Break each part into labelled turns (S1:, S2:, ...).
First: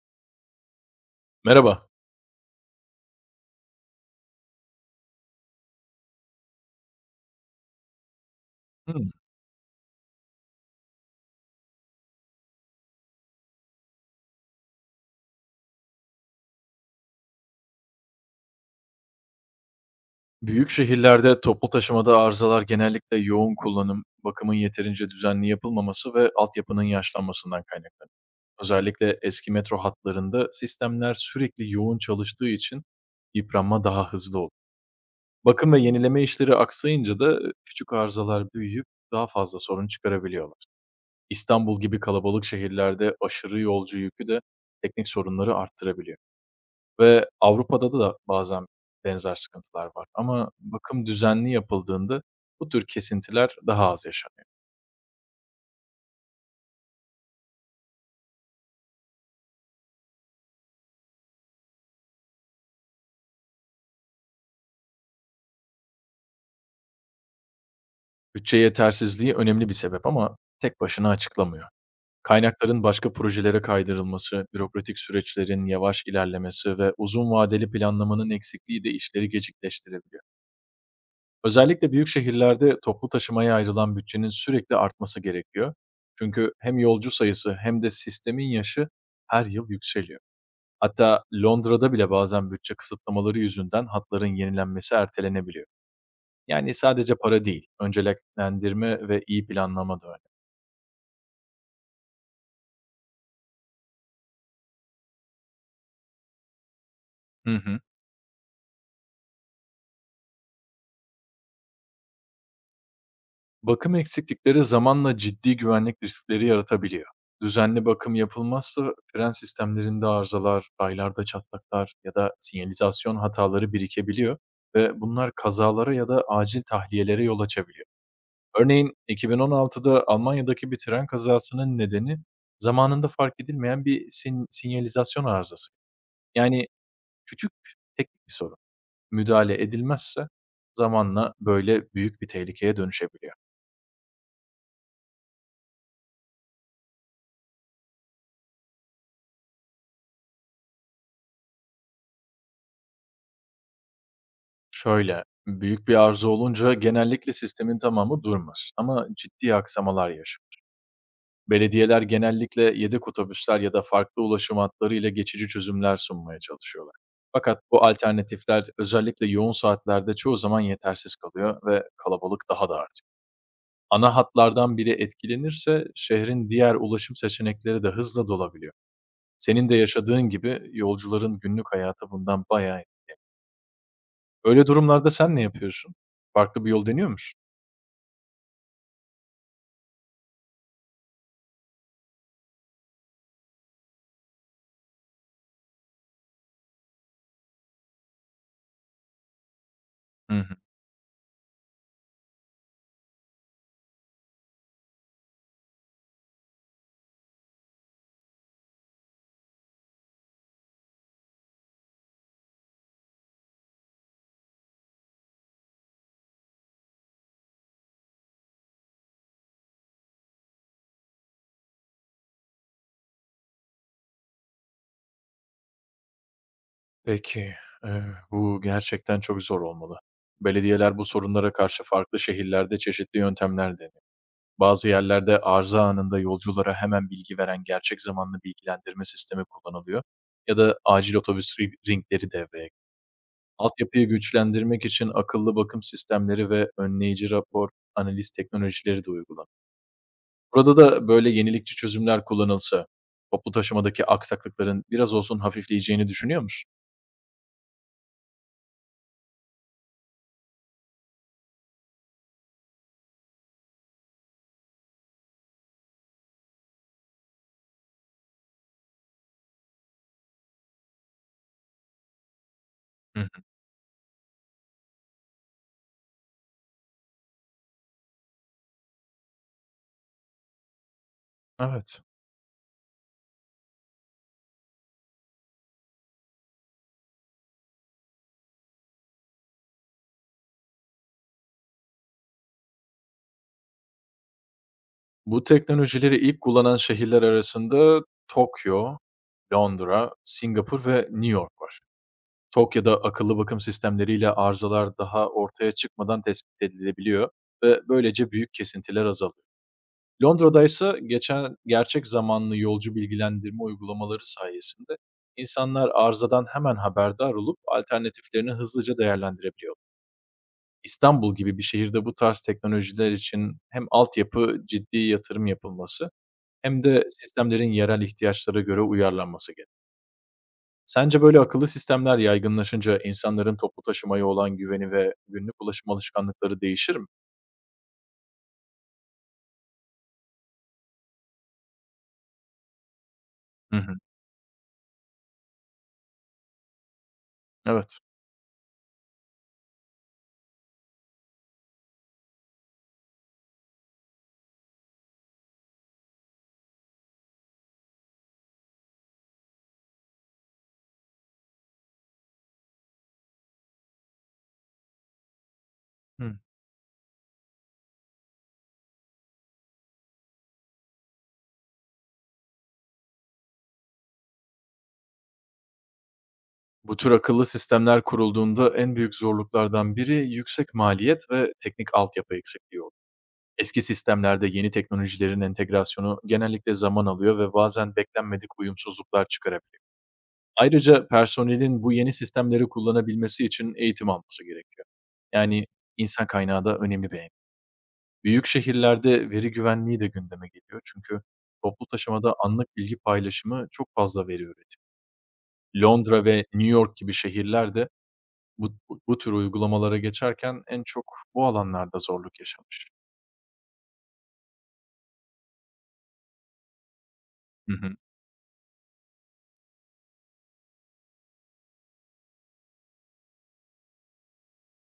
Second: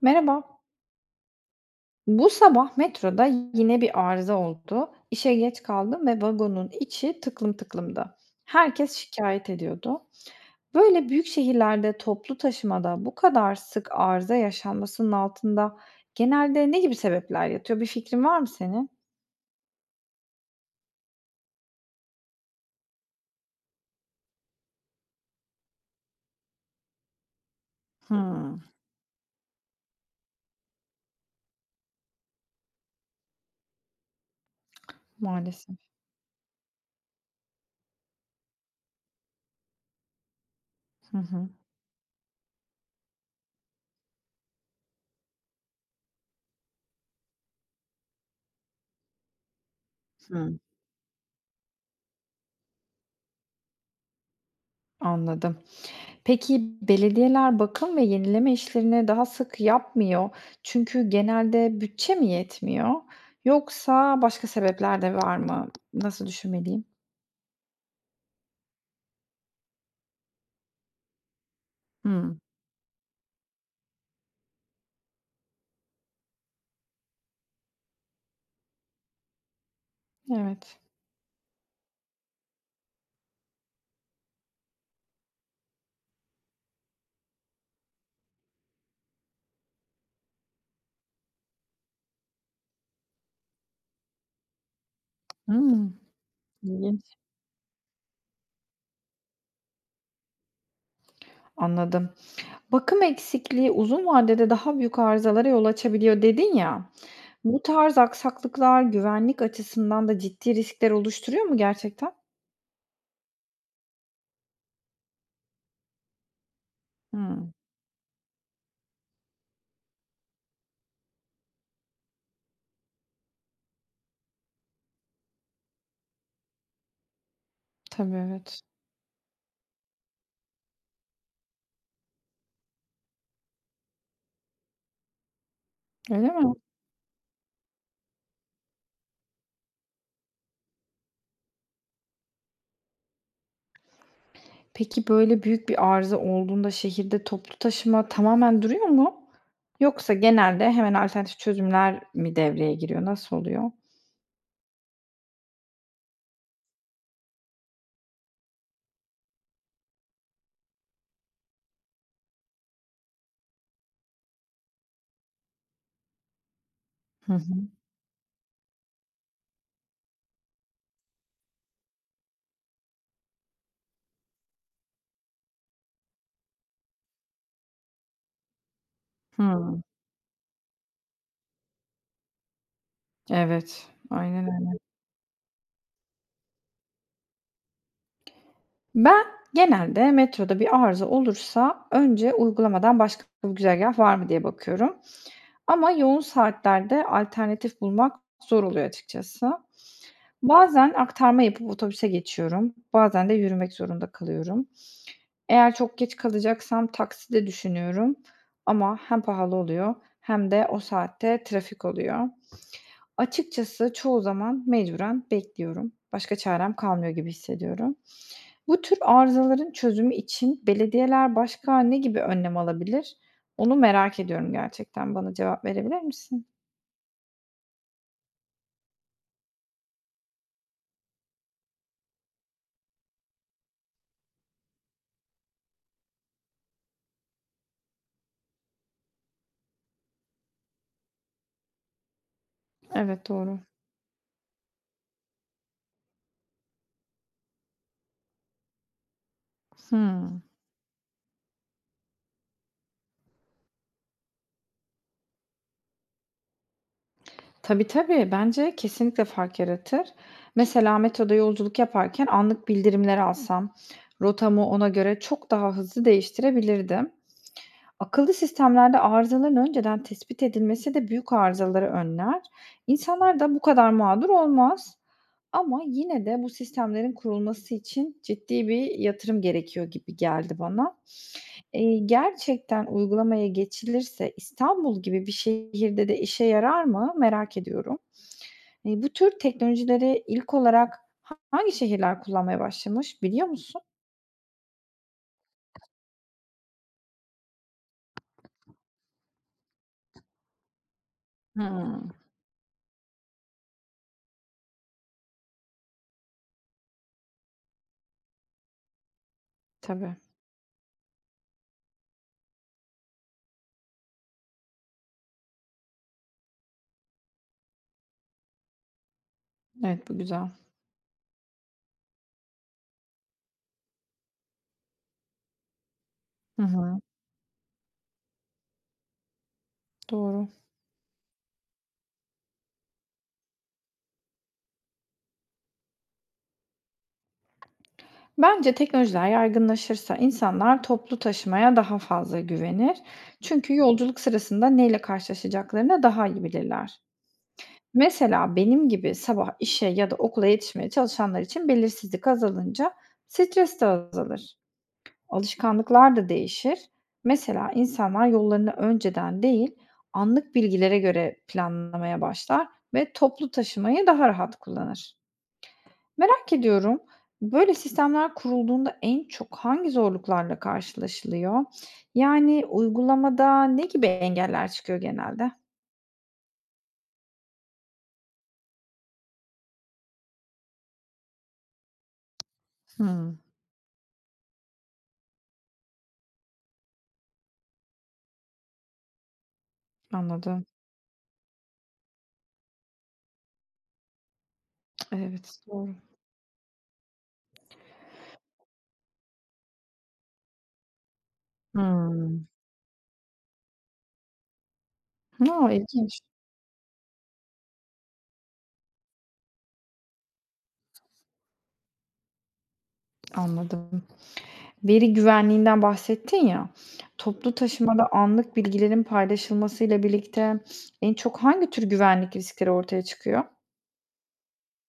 S1: Merhaba.
S2: Merhaba.
S1: Bu sabah metroda yine bir arıza oldu. İşe geç kaldım ve vagonun içi tıklım tıklımdı. Herkes
S2: Hmm.
S1: şikayet ediyordu. Böyle büyük şehirlerde toplu taşımada bu kadar sık arıza yaşanmasının altında genelde ne gibi sebepler yatıyor? Bir fikrin var mı senin?
S2: Büyük şehirlerde toplu taşımada arızalar genellikle yoğun kullanım, bakımın yeterince düzenli yapılmaması ve altyapının yaşlanmasından kaynaklanır.
S1: Hımm.
S2: Özellikle eski metro hatlarında sistemler sürekli yoğun çalıştığı için yıpranma daha hızlı olur. Bakım
S1: Maalesef.
S2: ve yenileme işleri aksayınca da küçük arızalar büyüyüp daha fazla sorun çıkarabiliyorlar.
S1: Hı hı.
S2: İstanbul gibi kalabalık şehirlerde aşırı yolcu yükü de teknik sorunları arttırabiliyor. Ve Avrupa'da da bazen benzer sıkıntılar var ama
S1: Hımm.
S2: bakım düzenli yapıldığında bu tür kesintiler daha az yaşanıyor.
S1: Anladım. Peki, belediyeler bakım ve yenileme işlerini daha sık yapmıyor çünkü genelde bütçe mi yetmiyor yoksa başka sebepler de var mı? Nasıl düşünmeliyim?
S2: Bütçe yetersizliği önemli bir sebep ama tek başına açıklamıyor.
S1: Hımm.
S2: Kaynakların başka projelere kaydırılması, bürokratik süreçlerin yavaş ilerlemesi ve uzun vadeli planlamanın eksikliği de işleri gecikleştirebiliyor.
S1: Evet.
S2: Özellikle büyük şehirlerde toplu taşımaya ayrılan bütçenin sürekli artması gerekiyor. Çünkü hem yolcu sayısı hem de sistemin yaşı her yıl yükseliyor. Hatta Londra'da bile bazen bütçe kısıtlamaları yüzünden hatların yenilenmesi ertelenebiliyor.
S1: Hımm,
S2: Yani sadece
S1: ilginç.
S2: para değil, önceliklendirme ve iyi planlama da önemli.
S1: Anladım. Bakım eksikliği uzun vadede daha büyük arızalara yol açabiliyor dedin ya.
S2: Hı
S1: Bu
S2: hı.
S1: tarz aksaklıklar güvenlik açısından da ciddi riskler oluşturuyor mu gerçekten?
S2: Bakım eksiklikleri zamanla ciddi güvenlik riskleri yaratabiliyor.
S1: Hımm.
S2: Düzenli bakım yapılmazsa fren sistemlerinde arızalar, raylarda çatlaklar ya da sinyalizasyon hataları birikebiliyor ve bunlar kazalara ya da acil tahliyelere yol açabiliyor.
S1: Tabii, evet.
S2: Örneğin 2016'da Almanya'daki bir tren kazasının nedeni zamanında fark edilmeyen bir sinyalizasyon arızası.
S1: Öyle mi?
S2: Yani küçük teknik bir sorun müdahale edilmezse zamanla böyle büyük bir tehlikeye dönüşebiliyor.
S1: Peki, böyle büyük bir arıza olduğunda şehirde toplu taşıma tamamen duruyor mu? Yoksa genelde hemen alternatif çözümler mi devreye giriyor? Nasıl oluyor?
S2: Şöyle, büyük bir arıza olunca genellikle sistemin tamamı durmaz ama ciddi aksamalar yaşanır. Belediyeler genellikle yedek otobüsler ya da farklı ulaşım hatları ile geçici çözümler sunmaya çalışıyorlar.
S1: Hı
S2: Fakat
S1: hı.
S2: bu alternatifler özellikle yoğun saatlerde çoğu zaman yetersiz kalıyor ve kalabalık daha da artıyor. Ana hatlardan biri etkilenirse şehrin diğer ulaşım seçenekleri de hızla dolabiliyor. Senin de
S1: Hımm.
S2: yaşadığın gibi yolcuların günlük hayatı bundan bayağı.
S1: Evet, aynen
S2: Öyle
S1: öyle.
S2: durumlarda sen ne yapıyorsun? Farklı bir yol deniyor musun?
S1: Ben genelde metroda bir arıza olursa önce uygulamadan başka bir güzergah var mı diye bakıyorum ama yoğun saatlerde alternatif bulmak zor oluyor açıkçası.
S2: Hı.
S1: Bazen aktarma yapıp otobüse geçiyorum, bazen de yürümek zorunda kalıyorum. Eğer çok geç kalacaksam taksi de düşünüyorum ama hem pahalı oluyor hem de o saatte trafik oluyor. Açıkçası çoğu zaman mecburen bekliyorum. Başka çarem kalmıyor gibi hissediyorum. Bu tür arızaların çözümü için belediyeler başka ne gibi önlem alabilir? Onu merak ediyorum gerçekten. Bana cevap verebilir misin?
S2: Peki, eee, bu gerçekten çok zor olmalı. Belediyeler bu sorunlara karşı farklı şehirlerde çeşitli yöntemler deniyor. Bazı yerlerde arıza anında yolculara hemen bilgi veren gerçek zamanlı bilgilendirme sistemi kullanılıyor ya da acil otobüs ringleri devreye giriyor.
S1: Evet, doğru.
S2: Altyapıyı güçlendirmek için akıllı bakım sistemleri ve önleyici rapor analiz teknolojileri de uygulanıyor.
S1: Hıı.
S2: Burada da böyle yenilikçi çözümler kullanılsa toplu taşımadaki aksaklıkların biraz olsun hafifleyeceğini düşünüyor musun?
S1: Tabii, tabii. Bence kesinlikle fark yaratır. Mesela metroda yolculuk yaparken anlık bildirimler alsam, rotamı ona göre çok daha hızlı değiştirebilirdim. Akıllı sistemlerde arızaların önceden tespit edilmesi de büyük arızaları önler.
S2: Hı
S1: İnsanlar
S2: hı.
S1: da bu kadar mağdur olmaz. Ama yine de bu sistemlerin kurulması için ciddi bir yatırım gerekiyor gibi geldi bana.
S2: Evet.
S1: Gerçekten uygulamaya geçilirse İstanbul gibi bir şehirde de işe yarar mı merak ediyorum. Bu tür teknolojileri ilk olarak hangi şehirler kullanmaya başlamış biliyor musun?
S2: Bu teknolojileri ilk kullanan şehirler arasında Tokyo, Londra, Singapur ve New York var.
S1: Hımm.
S2: Tokyo'da akıllı bakım sistemleriyle arızalar daha ortaya çıkmadan tespit edilebiliyor ve böylece büyük kesintiler azalıyor.
S1: Tabii.
S2: Londra'da ise geçen gerçek zamanlı yolcu bilgilendirme uygulamaları sayesinde insanlar arızadan hemen haberdar olup alternatiflerini hızlıca değerlendirebiliyor.
S1: Evet, bu güzel.
S2: İstanbul gibi bir şehirde bu tarz teknolojiler için hem altyapı ciddi yatırım yapılması
S1: Hı
S2: hem
S1: hı.
S2: de sistemlerin yerel ihtiyaçlara göre uyarlanması gerek.
S1: Doğru.
S2: Sence böyle akıllı sistemler yaygınlaşınca insanların toplu taşımaya olan güveni ve günlük ulaşım alışkanlıkları değişir mi?
S1: Bence teknolojiler yaygınlaşırsa insanlar toplu taşımaya daha fazla güvenir. Çünkü
S2: Hı hı.
S1: yolculuk sırasında neyle karşılaşacaklarını daha iyi bilirler.
S2: Evet.
S1: Mesela benim gibi sabah işe ya da okula yetişmeye çalışanlar için belirsizlik azalınca stres de azalır. Alışkanlıklar da değişir. Mesela insanlar yollarını önceden değil, anlık bilgilere göre planlamaya başlar ve toplu taşımayı daha rahat kullanır.
S2: Hıı.
S1: Merak ediyorum, böyle sistemler kurulduğunda en çok hangi zorluklarla karşılaşılıyor? Yani uygulamada ne gibi engeller çıkıyor genelde?
S2: Bu tür akıllı sistemler kurulduğunda en büyük zorluklardan biri yüksek maliyet ve teknik altyapı eksikliği oldu.
S1: Hımm.
S2: Eski sistemlerde yeni teknolojilerin entegrasyonu genellikle zaman alıyor ve bazen beklenmedik uyumsuzluklar çıkarabiliyor.
S1: Anladım.
S2: Ayrıca personelin bu yeni sistemleri kullanabilmesi için eğitim alması gerekiyor.
S1: Evet,
S2: Yani
S1: doğru.
S2: insan kaynağı da önemli bir engel. Büyük şehirlerde veri güvenliği de gündeme geliyor çünkü toplu taşımada
S1: Hımm.
S2: anlık bilgi paylaşımı çok fazla veri üretiyor.
S1: A, ilginç.
S2: Londra ve New York gibi şehirlerde bu tür uygulamalara geçerken en çok bu alanlarda zorluk yaşamış.
S1: Anladım. Veri güvenliğinden bahsettin ya, toplu
S2: Hı hı.
S1: taşımada anlık bilgilerin paylaşılmasıyla birlikte en çok hangi tür güvenlik riskleri ortaya çıkıyor?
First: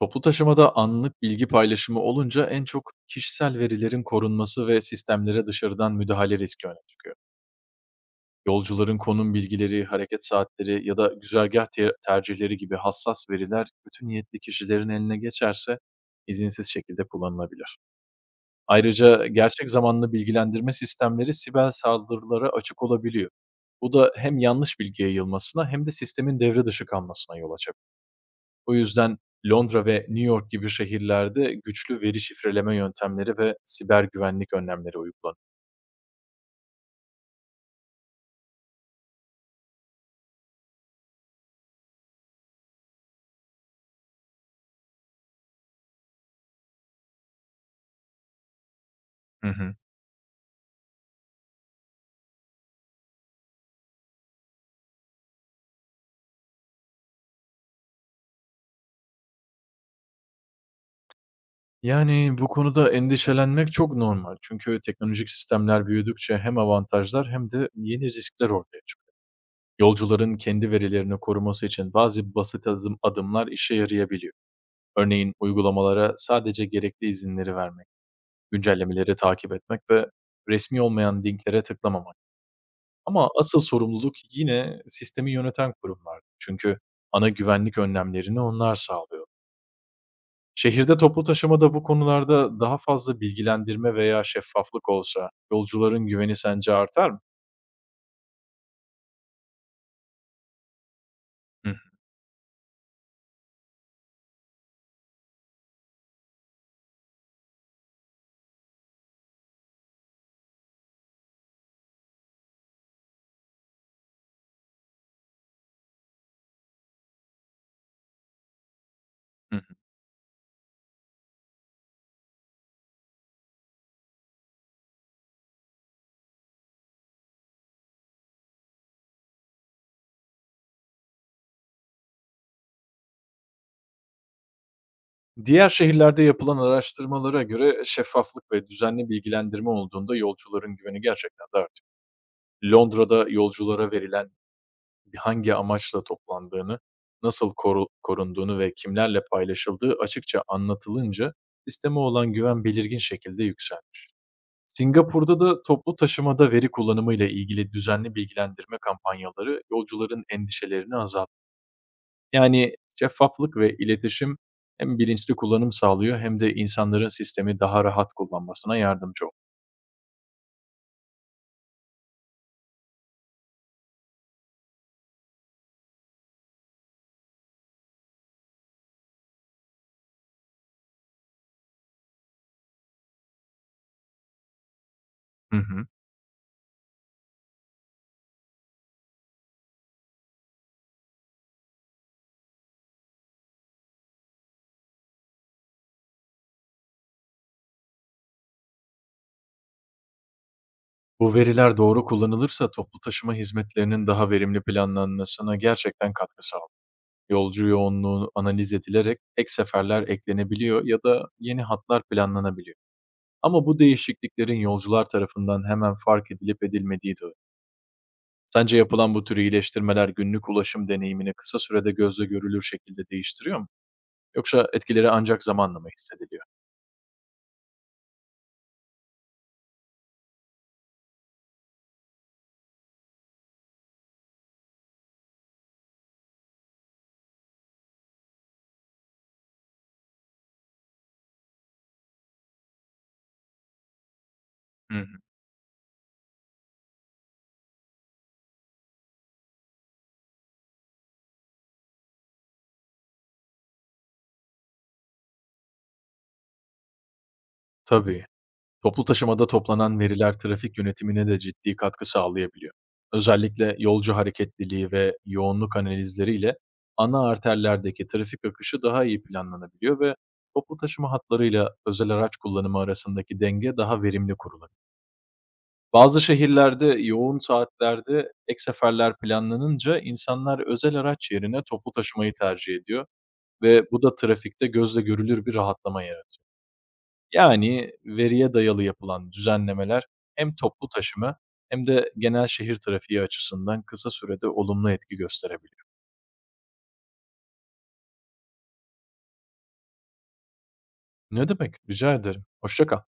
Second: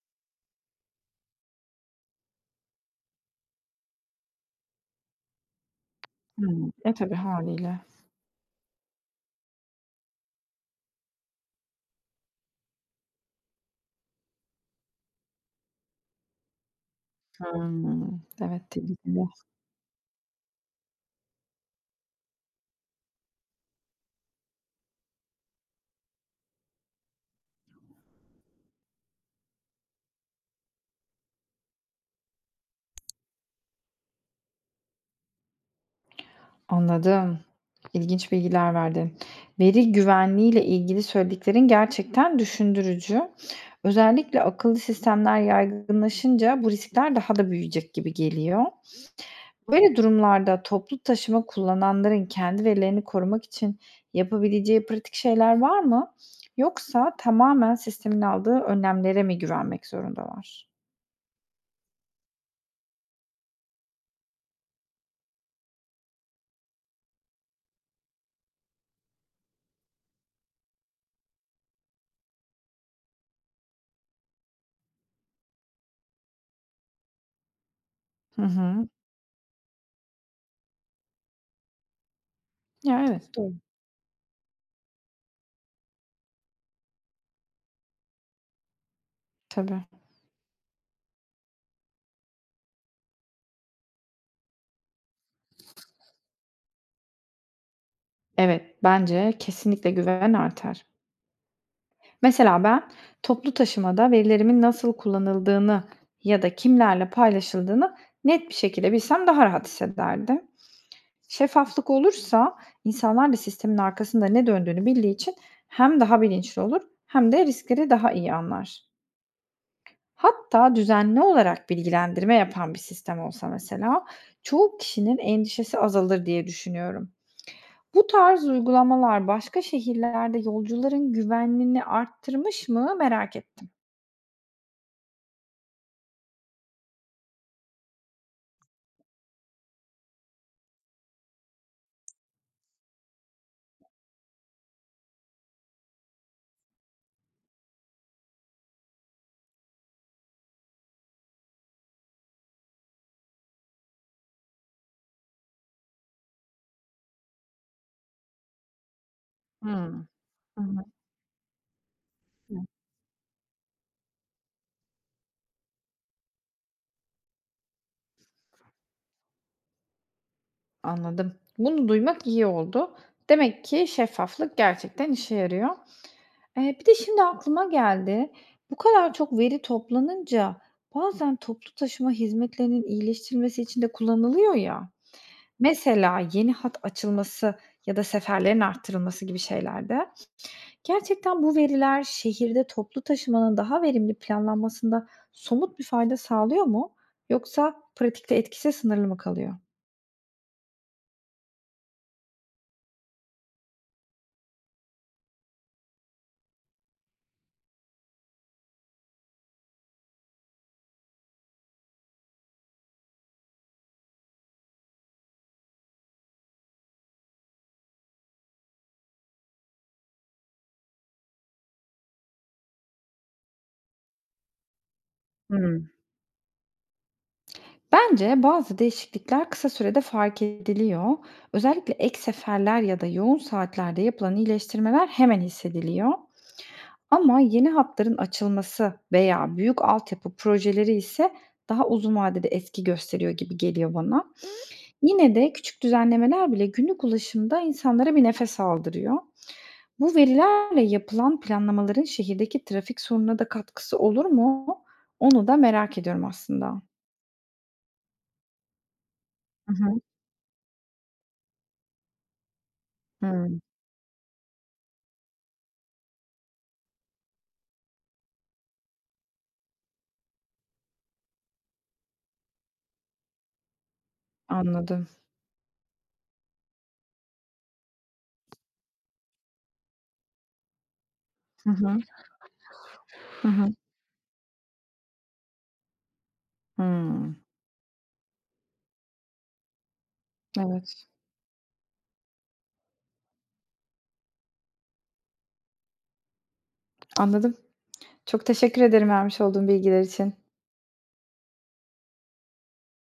S2: Toplu taşımada anlık bilgi paylaşımı olunca en çok kişisel verilerin korunması ve sistemlere dışarıdan müdahale riski öne
S1: E, tabii
S2: çıkıyor.
S1: hâliyle.
S2: Yolcuların konum bilgileri, hareket saatleri ya da güzergah tercihleri gibi hassas veriler kötü niyetli kişilerin eline geçerse izinsiz şekilde kullanılabilir.
S1: Evet, tehlikeli.
S2: Ayrıca gerçek zamanlı bilgilendirme sistemleri siber saldırılara açık olabiliyor. Bu da hem yanlış bilgi yayılmasına hem de sistemin devre dışı kalmasına yol açabilir. O yüzden Londra ve New York gibi şehirlerde güçlü veri şifreleme yöntemleri ve siber güvenlik önlemleri uygulanıyor.
S1: Anladım. İlginç bilgiler verdin. Veri güvenliğiyle ilgili söylediklerin gerçekten düşündürücü. Özellikle akıllı sistemler yaygınlaşınca bu riskler daha da büyüyecek gibi geliyor.
S2: Hı hı.
S1: Böyle durumlarda toplu taşıma kullananların kendi verilerini korumak için yapabileceği pratik şeyler var mı? Yoksa tamamen sistemin aldığı önlemlere mi güvenmek zorundalar?
S2: Yani, bu konuda endişelenmek çok normal. Çünkü teknolojik sistemler büyüdükçe hem avantajlar hem de yeni riskler ortaya çıkıyor. Yolcuların kendi verilerini koruması için bazı basit adımlar işe yarayabiliyor. Örneğin uygulamalara sadece gerekli izinleri vermek,
S1: Hı hı.
S2: güncellemeleri takip etmek ve resmi olmayan linklere tıklamamak.
S1: Ya,
S2: Ama
S1: evet, doğru.
S2: asıl sorumluluk yine sistemi yöneten kurumlar. Çünkü ana güvenlik önlemlerini onlar sağlıyor.
S1: Tabii.
S2: Şehirde toplu taşımada bu konularda daha fazla bilgilendirme veya şeffaflık olsa yolcuların güveni sence artar mı?
S1: Evet, bence kesinlikle güven artar.
S2: Hı hı.
S1: Mesela ben toplu taşımada verilerimin nasıl kullanıldığını ya da kimlerle paylaşıldığını net bir şekilde bilsem daha rahat hissederdim. Şeffaflık olursa insanlar da sistemin arkasında ne döndüğünü bildiği için hem daha bilinçli olur hem de riskleri daha iyi anlar.
S2: Hı.
S1: Hatta düzenli olarak bilgilendirme yapan bir sistem olsa mesela çoğu kişinin endişesi azalır diye düşünüyorum. Bu tarz uygulamalar başka şehirlerde yolcuların güvenliğini arttırmış mı merak ettim.
S2: Diğer şehirlerde yapılan araştırmalara göre şeffaflık ve düzenli bilgilendirme olduğunda yolcuların güveni gerçekten de artıyor. Londra'da yolculara verilen hangi amaçla toplandığını, nasıl korunduğunu ve kimlerle paylaşıldığı açıkça anlatılınca sisteme olan güven belirgin şekilde yükselmiş. Singapur'da da toplu taşımada veri kullanımıyla ilgili düzenli bilgilendirme kampanyaları
S1: Hmm.
S2: yolcuların
S1: Hı.
S2: endişelerini azalttı.
S1: Evet.
S2: Yani şeffaflık ve iletişim hem bilinçli kullanım sağlıyor hem de insanların sistemi daha rahat kullanmasına yardımcı oluyor.
S1: Anladım. Bunu duymak iyi oldu. Demek ki şeffaflık gerçekten işe yarıyor. Bir de şimdi aklıma geldi. Bu kadar çok veri toplanınca bazen toplu taşıma hizmetlerinin iyileştirilmesi için de kullanılıyor ya.
S2: Hı hı.
S1: Mesela yeni hat açılması ya da seferlerin arttırılması gibi şeylerde gerçekten bu veriler şehirde toplu taşımanın daha verimli planlanmasında somut bir fayda sağlıyor mu? Yoksa pratikte etkisi sınırlı mı kalıyor?
S2: Bu veriler doğru kullanılırsa toplu taşıma hizmetlerinin daha verimli planlanmasına gerçekten katkı sağlıyor. Yolcu yoğunluğu analiz edilerek ek seferler eklenebiliyor ya da yeni hatlar planlanabiliyor. Ama bu değişikliklerin yolcular tarafından hemen fark edilip edilmediği de önemli. Sence yapılan bu tür iyileştirmeler günlük ulaşım deneyimini kısa sürede gözle görülür şekilde değiştiriyor mu? Yoksa etkileri ancak zamanla mı
S1: Hmm.
S2: hissediliyor?
S1: Bence bazı değişiklikler kısa sürede fark ediliyor. Özellikle ek seferler ya da yoğun saatlerde yapılan iyileştirmeler hemen hissediliyor. Ama yeni hatların açılması veya büyük altyapı projeleri ise daha uzun vadede etki gösteriyor gibi geliyor bana.
S2: Hı hı.
S1: Yine de küçük düzenlemeler bile günlük ulaşımda insanlara bir nefes aldırıyor. Bu verilerle yapılan planlamaların şehirdeki trafik sorununa da katkısı olur mu? Onu da merak ediyorum aslında.
S2: Tabii. Toplu taşımada
S1: Hı hı.
S2: toplanan veriler trafik yönetimine de ciddi katkı sağlayabiliyor.
S1: Hı.
S2: Özellikle yolcu hareketliliği ve yoğunluk analizleriyle ana arterlerdeki trafik akışı daha iyi planlanabiliyor ve toplu taşıma hatlarıyla özel araç kullanımı arasındaki denge daha verimli kurulabiliyor.
S1: Anladım.
S2: Bazı şehirlerde yoğun saatlerde ek seferler planlanınca insanlar özel araç yerine
S1: Hı
S2: toplu
S1: hı.
S2: taşımayı tercih ediyor
S1: Hı hı.
S2: ve bu da trafikte gözle görülür bir rahatlama yaratıyor.
S1: Hımm.
S2: Yani veriye dayalı yapılan düzenlemeler hem toplu
S1: Evet,
S2: taşıma hem de genel şehir trafiği açısından kısa sürede olumlu etki gösterebiliyor.
S1: anladım. Çok teşekkür ederim vermiş olduğun bilgiler için.
S2: Ne demek? Rica ederim. Hoşça kal.